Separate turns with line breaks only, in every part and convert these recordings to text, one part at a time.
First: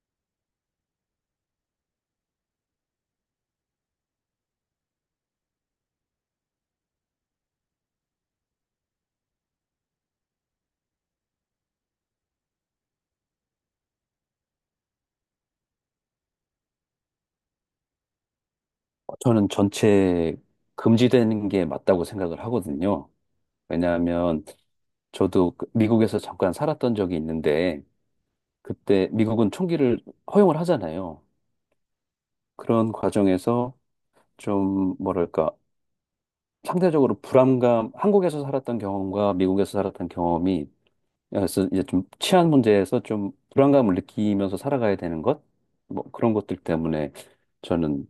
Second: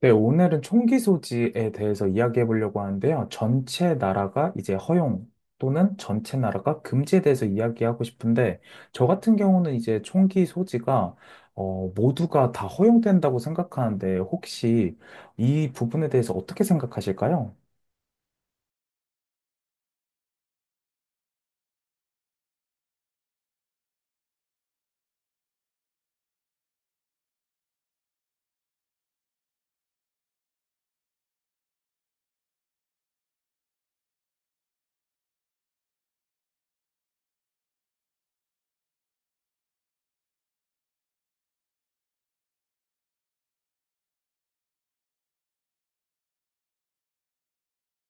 네, 오늘은 총기 소지에 대해서 이야기해 보려고 하는데요. 전체 나라가 이제 허용 또는 전체 나라가 금지에 대해서 이야기하고 싶은데, 저 같은 경우는 이제 총기 소지가 모두가 다 허용된다고 생각하는데, 혹시 이 부분에 대해서 어떻게 생각하실까요?
저는 전체 금지되는 게 맞다고 생각을 하거든요. 왜냐하면 저도 미국에서 잠깐 살았던 적이 있는데 그때 미국은 총기를 허용을 하잖아요. 그런 과정에서 좀 뭐랄까 상대적으로 불안감, 한국에서 살았던 경험과 미국에서 살았던 경험이 그래서 이제 좀 치안 문제에서 좀 불안감을 느끼면서 살아가야 되는 것, 뭐 그런 것들 때문에 저는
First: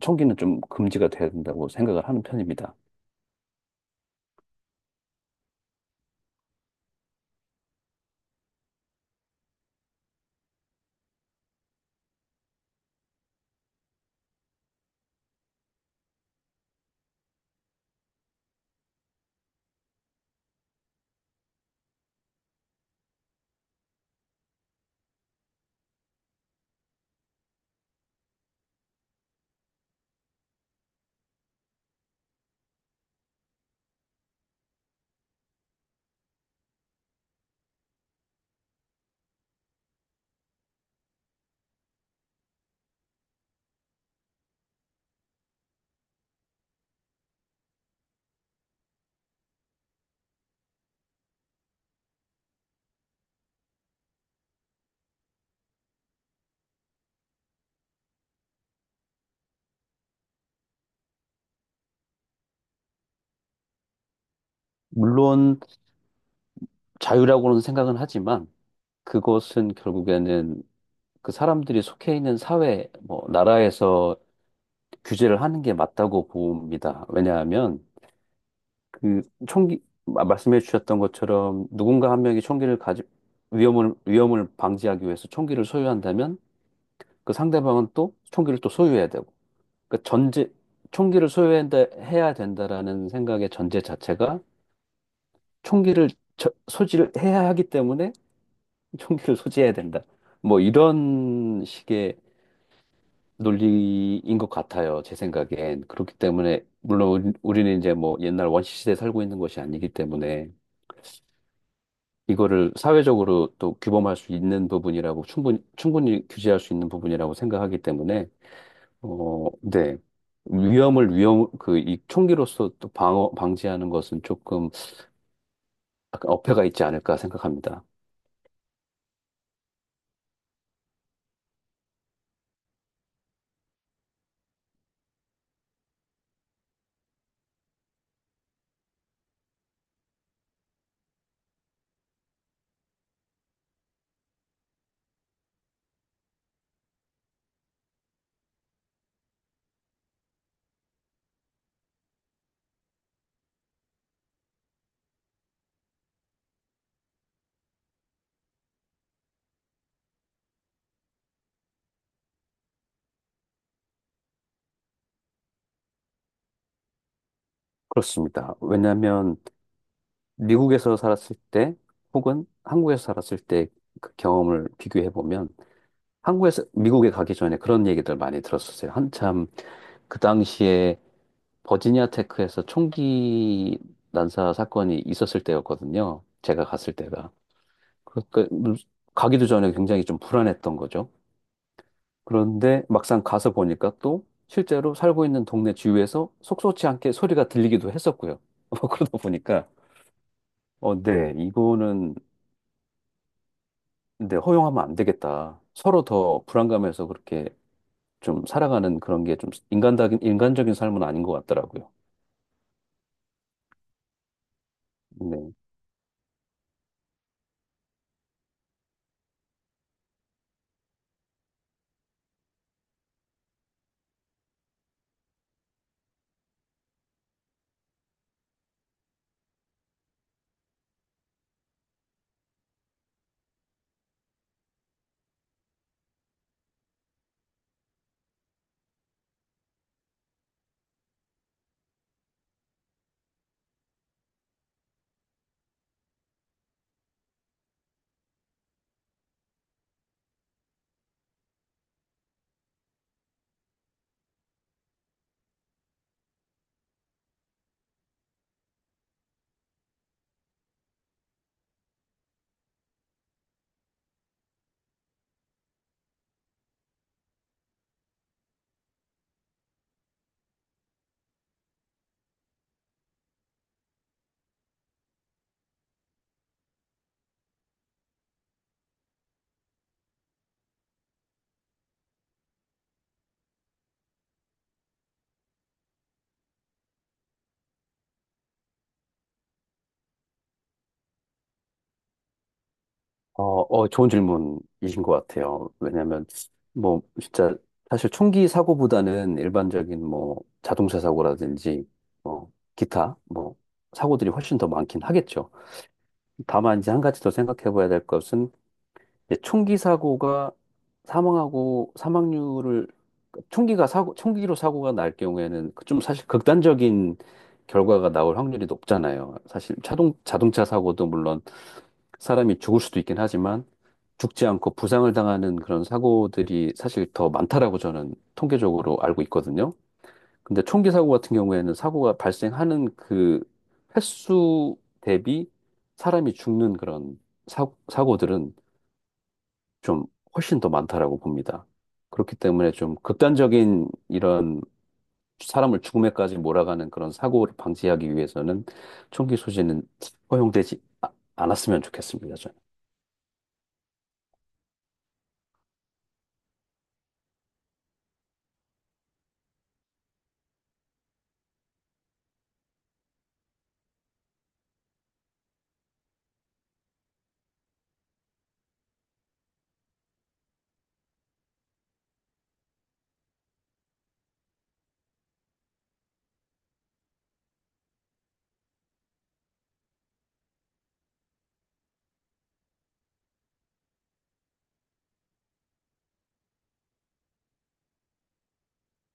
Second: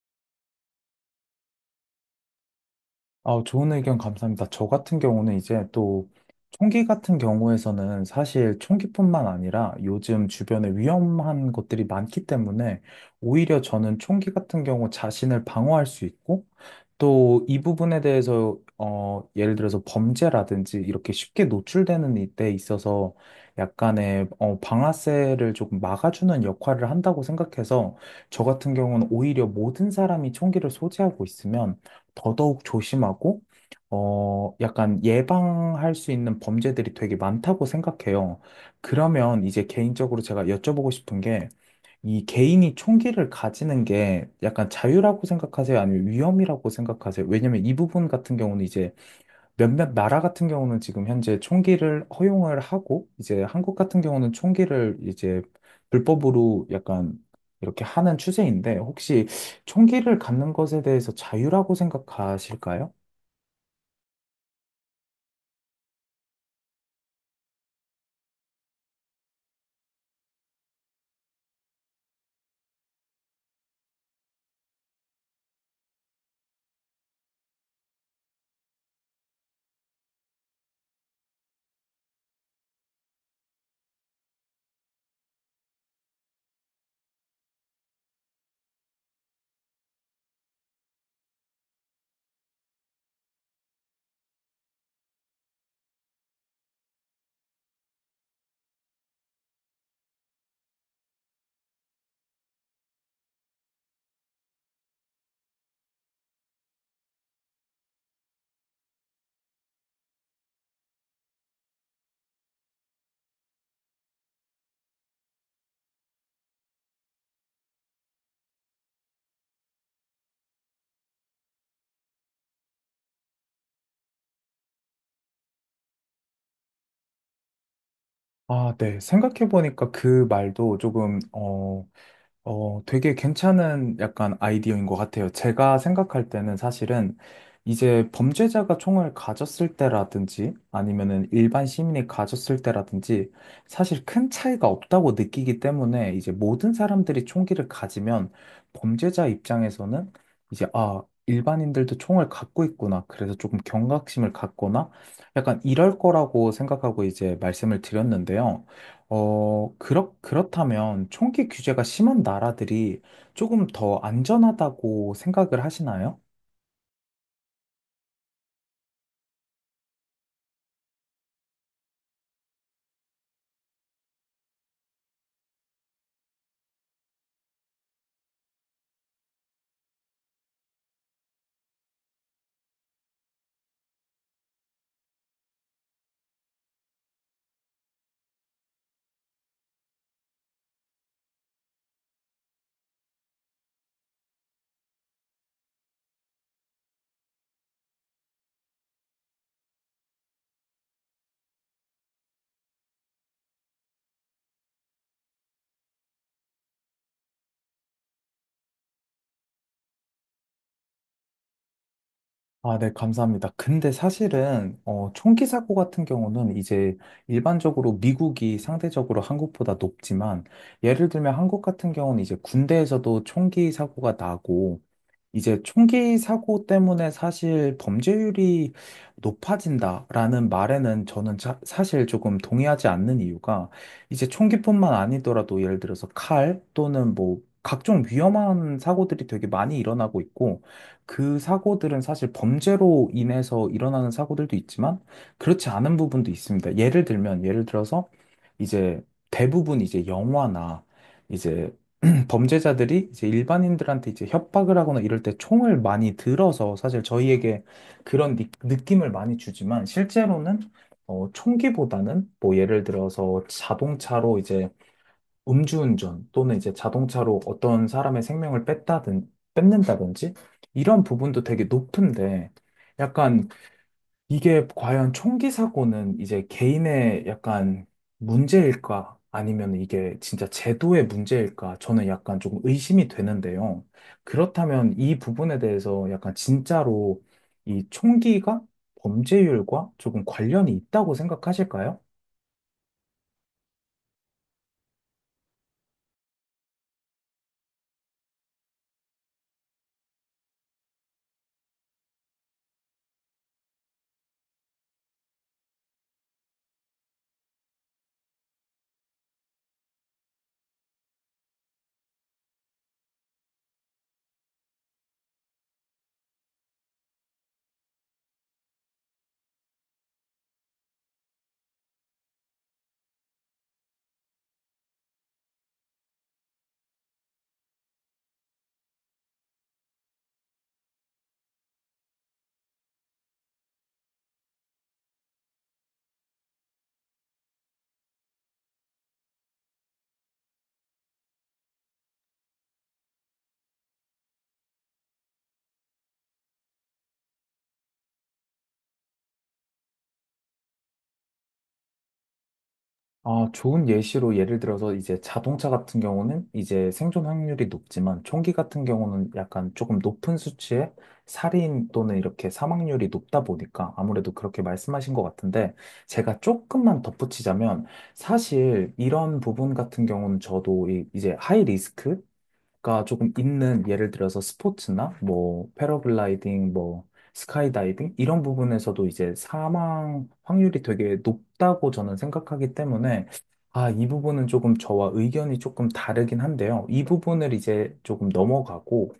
총기는 좀 금지가 돼야 된다고 생각을 하는 편입니다.
아, 좋은 의견 감사합니다. 저 같은 경우는 이제 또 총기 같은 경우에서는 사실 총기뿐만 아니라 요즘 주변에 위험한 것들이 많기 때문에 오히려 저는 총기 같은 경우 자신을 방어할 수 있고 또 이 부분에 대해서 예를 들어서 범죄라든지 이렇게 쉽게 노출되는 데 있어서 약간의 방아쇠를 조금 막아주는 역할을 한다고 생각해서 저 같은 경우는 오히려 모든 사람이 총기를 소지하고 있으면 더더욱 조심하고, 약간 예방할 수 있는 범죄들이 되게 많다고 생각해요. 그러면 이제 개인적으로 제가 여쭤보고 싶은 게, 이 개인이 총기를 가지는 게 약간 자유라고 생각하세요? 아니면 위험이라고 생각하세요? 왜냐면 이 부분 같은 경우는 이제 몇몇 나라 같은 경우는 지금 현재 총기를 허용을 하고, 이제 한국 같은 경우는 총기를 이제 불법으로 약간 이렇게 하는 추세인데, 혹시 총기를 갖는 것에 대해서 자유라고 생각하실까요?
물론 자유라고는 생각은 하지만 그것은 결국에는 그 사람들이 속해 있는 사회, 뭐, 나라에서 규제를 하는 게 맞다고 봅니다. 왜냐하면 그 총기, 말씀해 주셨던 것처럼 누군가 한 명이 총기를 가지, 위험을 방지하기 위해서 총기를 소유한다면 그 상대방은 또 총기를 또 소유해야 되고. 그 전제, 총기를 소유해야 된다라는 생각의 전제 자체가 총기를 소지를 해야 하기 때문에 총기를 소지해야 된다. 뭐 이런 식의 논리인 것 같아요. 제 생각엔. 그렇기 때문에 물론 우리는 이제 뭐 옛날 원시 시대에 살고 있는 것이 아니기 때문에 이거를 사회적으로 또 규범할 수 있는 부분이라고 충분히 규제할 수 있는 부분이라고 생각하기 때문에 네. 위험 그 이 총기로서 또 방어 방지하는 것은 조금 약간 어폐가 있지 않을까 생각합니다.
아, 네. 생각해보니까 그 말도 조금, 되게 괜찮은 약간 아이디어인 것 같아요. 제가 생각할 때는 사실은 이제 범죄자가 총을 가졌을 때라든지 아니면은 일반 시민이 가졌을 때라든지 사실 큰 차이가 없다고 느끼기 때문에 이제 모든 사람들이 총기를 가지면 범죄자 입장에서는 이제 아, 일반인들도 총을 갖고 있구나. 그래서 조금 경각심을 갖거나 약간 이럴 거라고 생각하고 이제 말씀을 드렸는데요. 그렇다면 총기 규제가 심한 나라들이 조금 더 안전하다고 생각을 하시나요?
그렇습니다. 왜냐하면 미국에서 살았을 때 혹은 한국에서 살았을 때 그 경험을 비교해 보면 한국에서 미국에 가기 전에 그런 얘기들 많이 들었었어요. 한참 그 당시에 버지니아 테크에서 총기 난사 사건이 있었을 때였거든요. 제가 갔을 때가. 그러니까 가기도 전에 굉장히 좀 불안했던 거죠. 그런데 막상 가서 보니까 또 실제로 살고 있는 동네 주위에서 속속지 않게 소리가 들리기도 했었고요. 뭐 그러다 보니까 네, 이거는 근데 허용하면 안 되겠다. 서로 더 불안감에서 그렇게 좀 살아가는 그런 게 좀 인간적인 삶은 아닌 것 같더라고요.
아, 네, 감사합니다. 근데 사실은, 총기
네.
사고 같은 경우는 이제 일반적으로 미국이 상대적으로 한국보다 높지만, 예를 들면 한국 같은 경우는 이제 군대에서도 총기 사고가 나고, 이제 총기 사고 때문에 사실 범죄율이 높아진다라는 말에는 저는 사실 조금 동의하지 않는 이유가 이제 총기뿐만 아니더라도 예를 들어서 칼 또는 뭐 각종 위험한 사고들이 되게 많이 일어나고 있고 그 사고들은 사실 범죄로 인해서 일어나는 사고들도 있지만 그렇지 않은 부분도 있습니다. 예를 들면 예를 들어서 이제 대부분 이제 영화나 이제 범죄자들이 이제 일반인들한테 이제 협박을 하거나 이럴 때 총을 많이 들어서 사실 저희에게 그런 느낌을 많이 주지만 실제로는 총기보다는 뭐 예를 들어서 자동차로 이제 음주운전 또는 이제 자동차로 어떤 사람의 생명을 뺐다든 뺏는다든지 이런 부분도 되게 높은데 약간 이게 과연 총기 사고는 이제 개인의 약간 문제일까? 아니면 이게 진짜 제도의 문제일까? 저는 약간 조금 의심이 되는데요. 그렇다면 이 부분에 대해서 약간 진짜로 이 총기가 범죄율과 조금 관련이 있다고 생각하실까요?
어, 좋은 질문이신 것 같아요. 왜냐면, 뭐, 진짜, 사실 총기 사고보다는 일반적인 뭐, 자동차 사고라든지, 뭐, 기타, 뭐, 사고들이 훨씬 더 많긴 하겠죠. 다만, 이제 한 가지 더 생각해 봐야 될 것은, 이제 총기 사고가 사망하고 사망률을 총기가 사고 총기로 사고가 날 경우에는 그좀 사실 극단적인 결과가 나올 확률이 높잖아요. 사실 자동차 사고도 물론 사람이 죽을 수도 있긴 하지만 죽지 않고 부상을 당하는 그런 사고들이 사실 더 많다라고 저는 통계적으로 알고 있거든요. 근데 총기 사고 같은 경우에는 사고가 발생하는 그 횟수 대비 사람이 죽는 그런 사고들은 좀 훨씬 더 많다라고 봅니다. 그렇기 때문에 좀 극단적인 이런 사람을 죽음에까지 몰아가는 그런 사고를 방지하기 위해서는 총기 소지는 허용되지 아- 않았으면 좋겠습니다. 저는.
아, 좋은 예시로 예를 들어서 이제 자동차 같은 경우는 이제 생존 확률이 높지만 총기 같은 경우는 약간 조금 높은 수치의 살인 또는 이렇게 사망률이 높다 보니까 아무래도 그렇게 말씀하신 것 같은데 제가 조금만 덧붙이자면 사실 이런 부분 같은 경우는 저도 이제 하이 리스크 가 조금 있는 예를 들어서 스포츠나 뭐 패러글라이딩 뭐 스카이다이빙 이런 부분에서도 이제 사망 확률이 되게 높다고 저는 생각하기 때문에 아, 이 부분은 조금 저와 의견이 조금 다르긴 한데요. 이 부분을 이제 조금 넘어가고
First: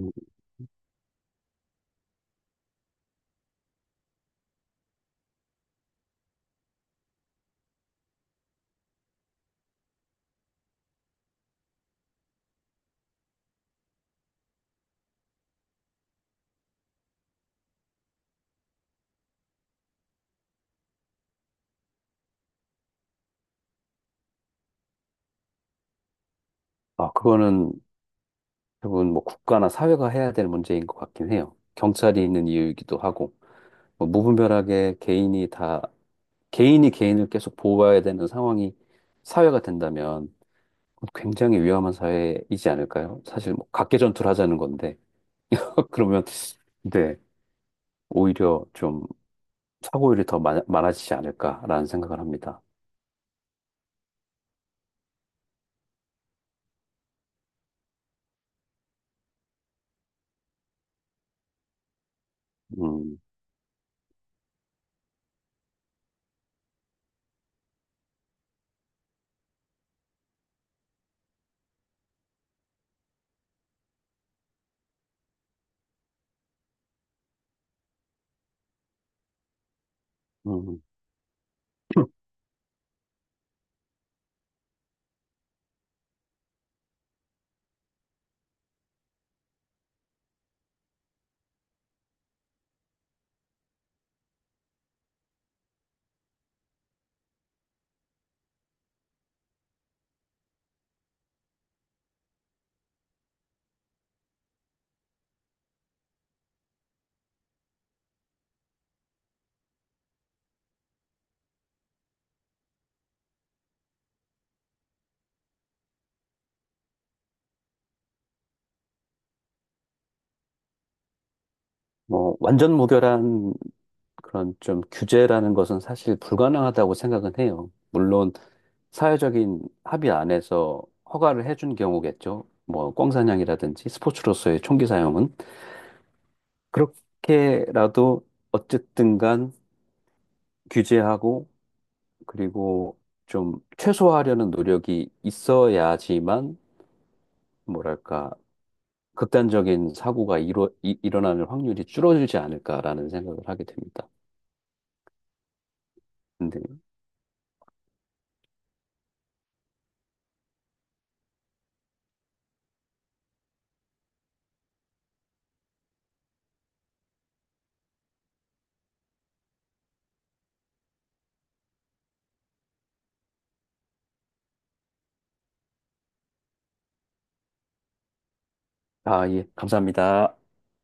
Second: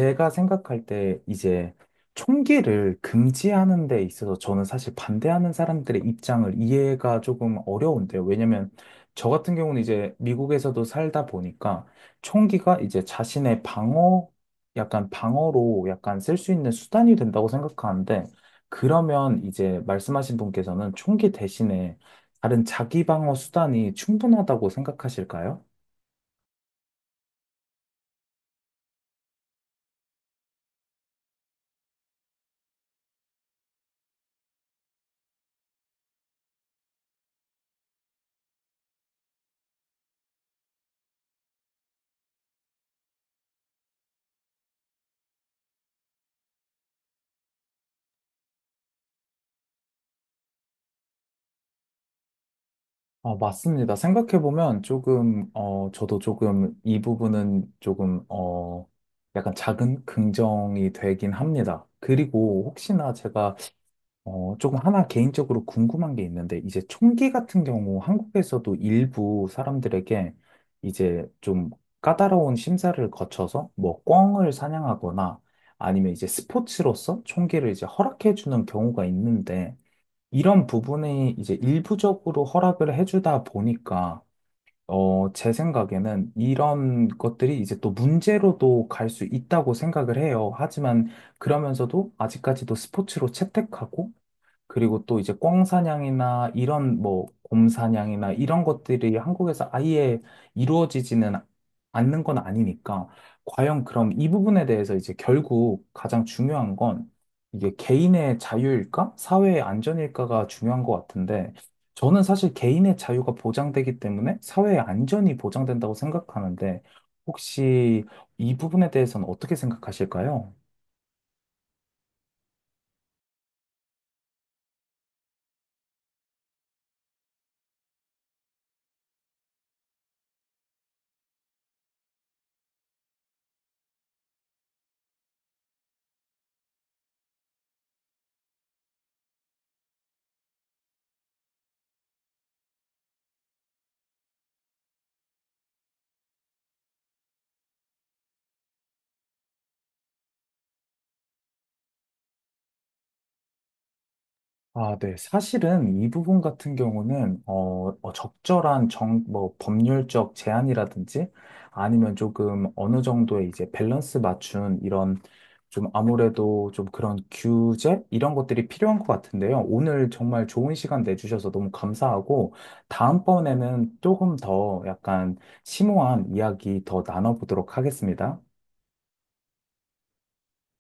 음.
생각할 때 이제 총기를 금지하는 데 있어서 저는 사실 반대하는 사람들의 입장을 이해가 조금 어려운데요. 왜냐면 저 같은 경우는 이제 미국에서도 살다 보니까 총기가 이제 자신의 방어, 약간 방어로 약간 쓸 수 있는 수단이 된다고 생각하는데, 그러면 이제 말씀하신 분께서는 총기 대신에 다른 자기 방어 수단이 충분하다고 생각하실까요?
아, 그거는 대부분 뭐 국가나 사회가 해야 될 문제인 것 같긴 해요. 경찰이 있는 이유이기도 하고 뭐 무분별하게 개인이 개인을 계속 보호해야 되는 상황이 사회가 된다면 굉장히 위험한 사회이지 않을까요? 사실 뭐 각개전투를 하자는 건데. 그러면, 네, 오히려 좀 사고율이 더 많아지지 않을까라는 생각을 합니다.
맞습니다. 생각해보면 조금, 저도 조금 이 부분은 조금, 약간 작은 긍정이 되긴 합니다. 그리고 혹시나
음,
제가 조금 하나 개인적으로 궁금한 게 있는데, 이제 총기 같은 경우 한국에서도 일부 사람들에게 이제 좀 까다로운 심사를 거쳐서 뭐 꿩을 사냥하거나 아니면 이제 스포츠로서 총기를 이제 허락해주는 경우가 있는데, 이런
음.
부분이 이제 일부적으로 허락을 해주다 보니까, 제 생각에는 이런 것들이 이제 또 문제로도 갈 수 있다고 생각을 해요. 하지만 그러면서도 아직까지도 스포츠로 채택하고, 그리고 또 이제 꿩사냥이나 이런 뭐 곰사냥이나 이런 것들이 한국에서 아예 이루어지지는 않는 건 아니니까 과연 그럼 이 부분에 대해서 이제 결국 가장 중요한 건 이게 개인의 자유일까? 사회의 안전일까가 중요한 것 같은데 저는 사실 개인의 자유가 보장되기 때문에 사회의 안전이 보장된다고 생각하는데 혹시 이 부분에 대해서는 어떻게 생각하실까요?
뭐, 완전 무결한 그런 좀 규제라는 것은 사실 불가능하다고 생각은 해요. 물론, 사회적인 합의 안에서 허가를 해준 경우겠죠. 뭐, 꽝사냥이라든지 스포츠로서의 총기 사용은. 그렇게라도 어쨌든 간 규제하고, 그리고 좀 최소화하려는 노력이 있어야지만 뭐랄까, 극단적인 사고가 일어나는 확률이 줄어들지 않을까라는 생각을 하게 됩니다.
아, 네. 사실은 이 부분
근데,
같은 경우는, 적절한 법률적 제한이라든지 아니면 조금 어느 정도의 이제 밸런스 맞춘 이런 좀 아무래도 좀 그런 규제? 이런 것들이 필요한 것 같은데요. 오늘 정말 좋은 시간 내주셔서 너무 감사하고, 다음번에는 조금 더 약간 심오한 이야기 더 나눠보도록 하겠습니다.
아, 예, 감사합니다.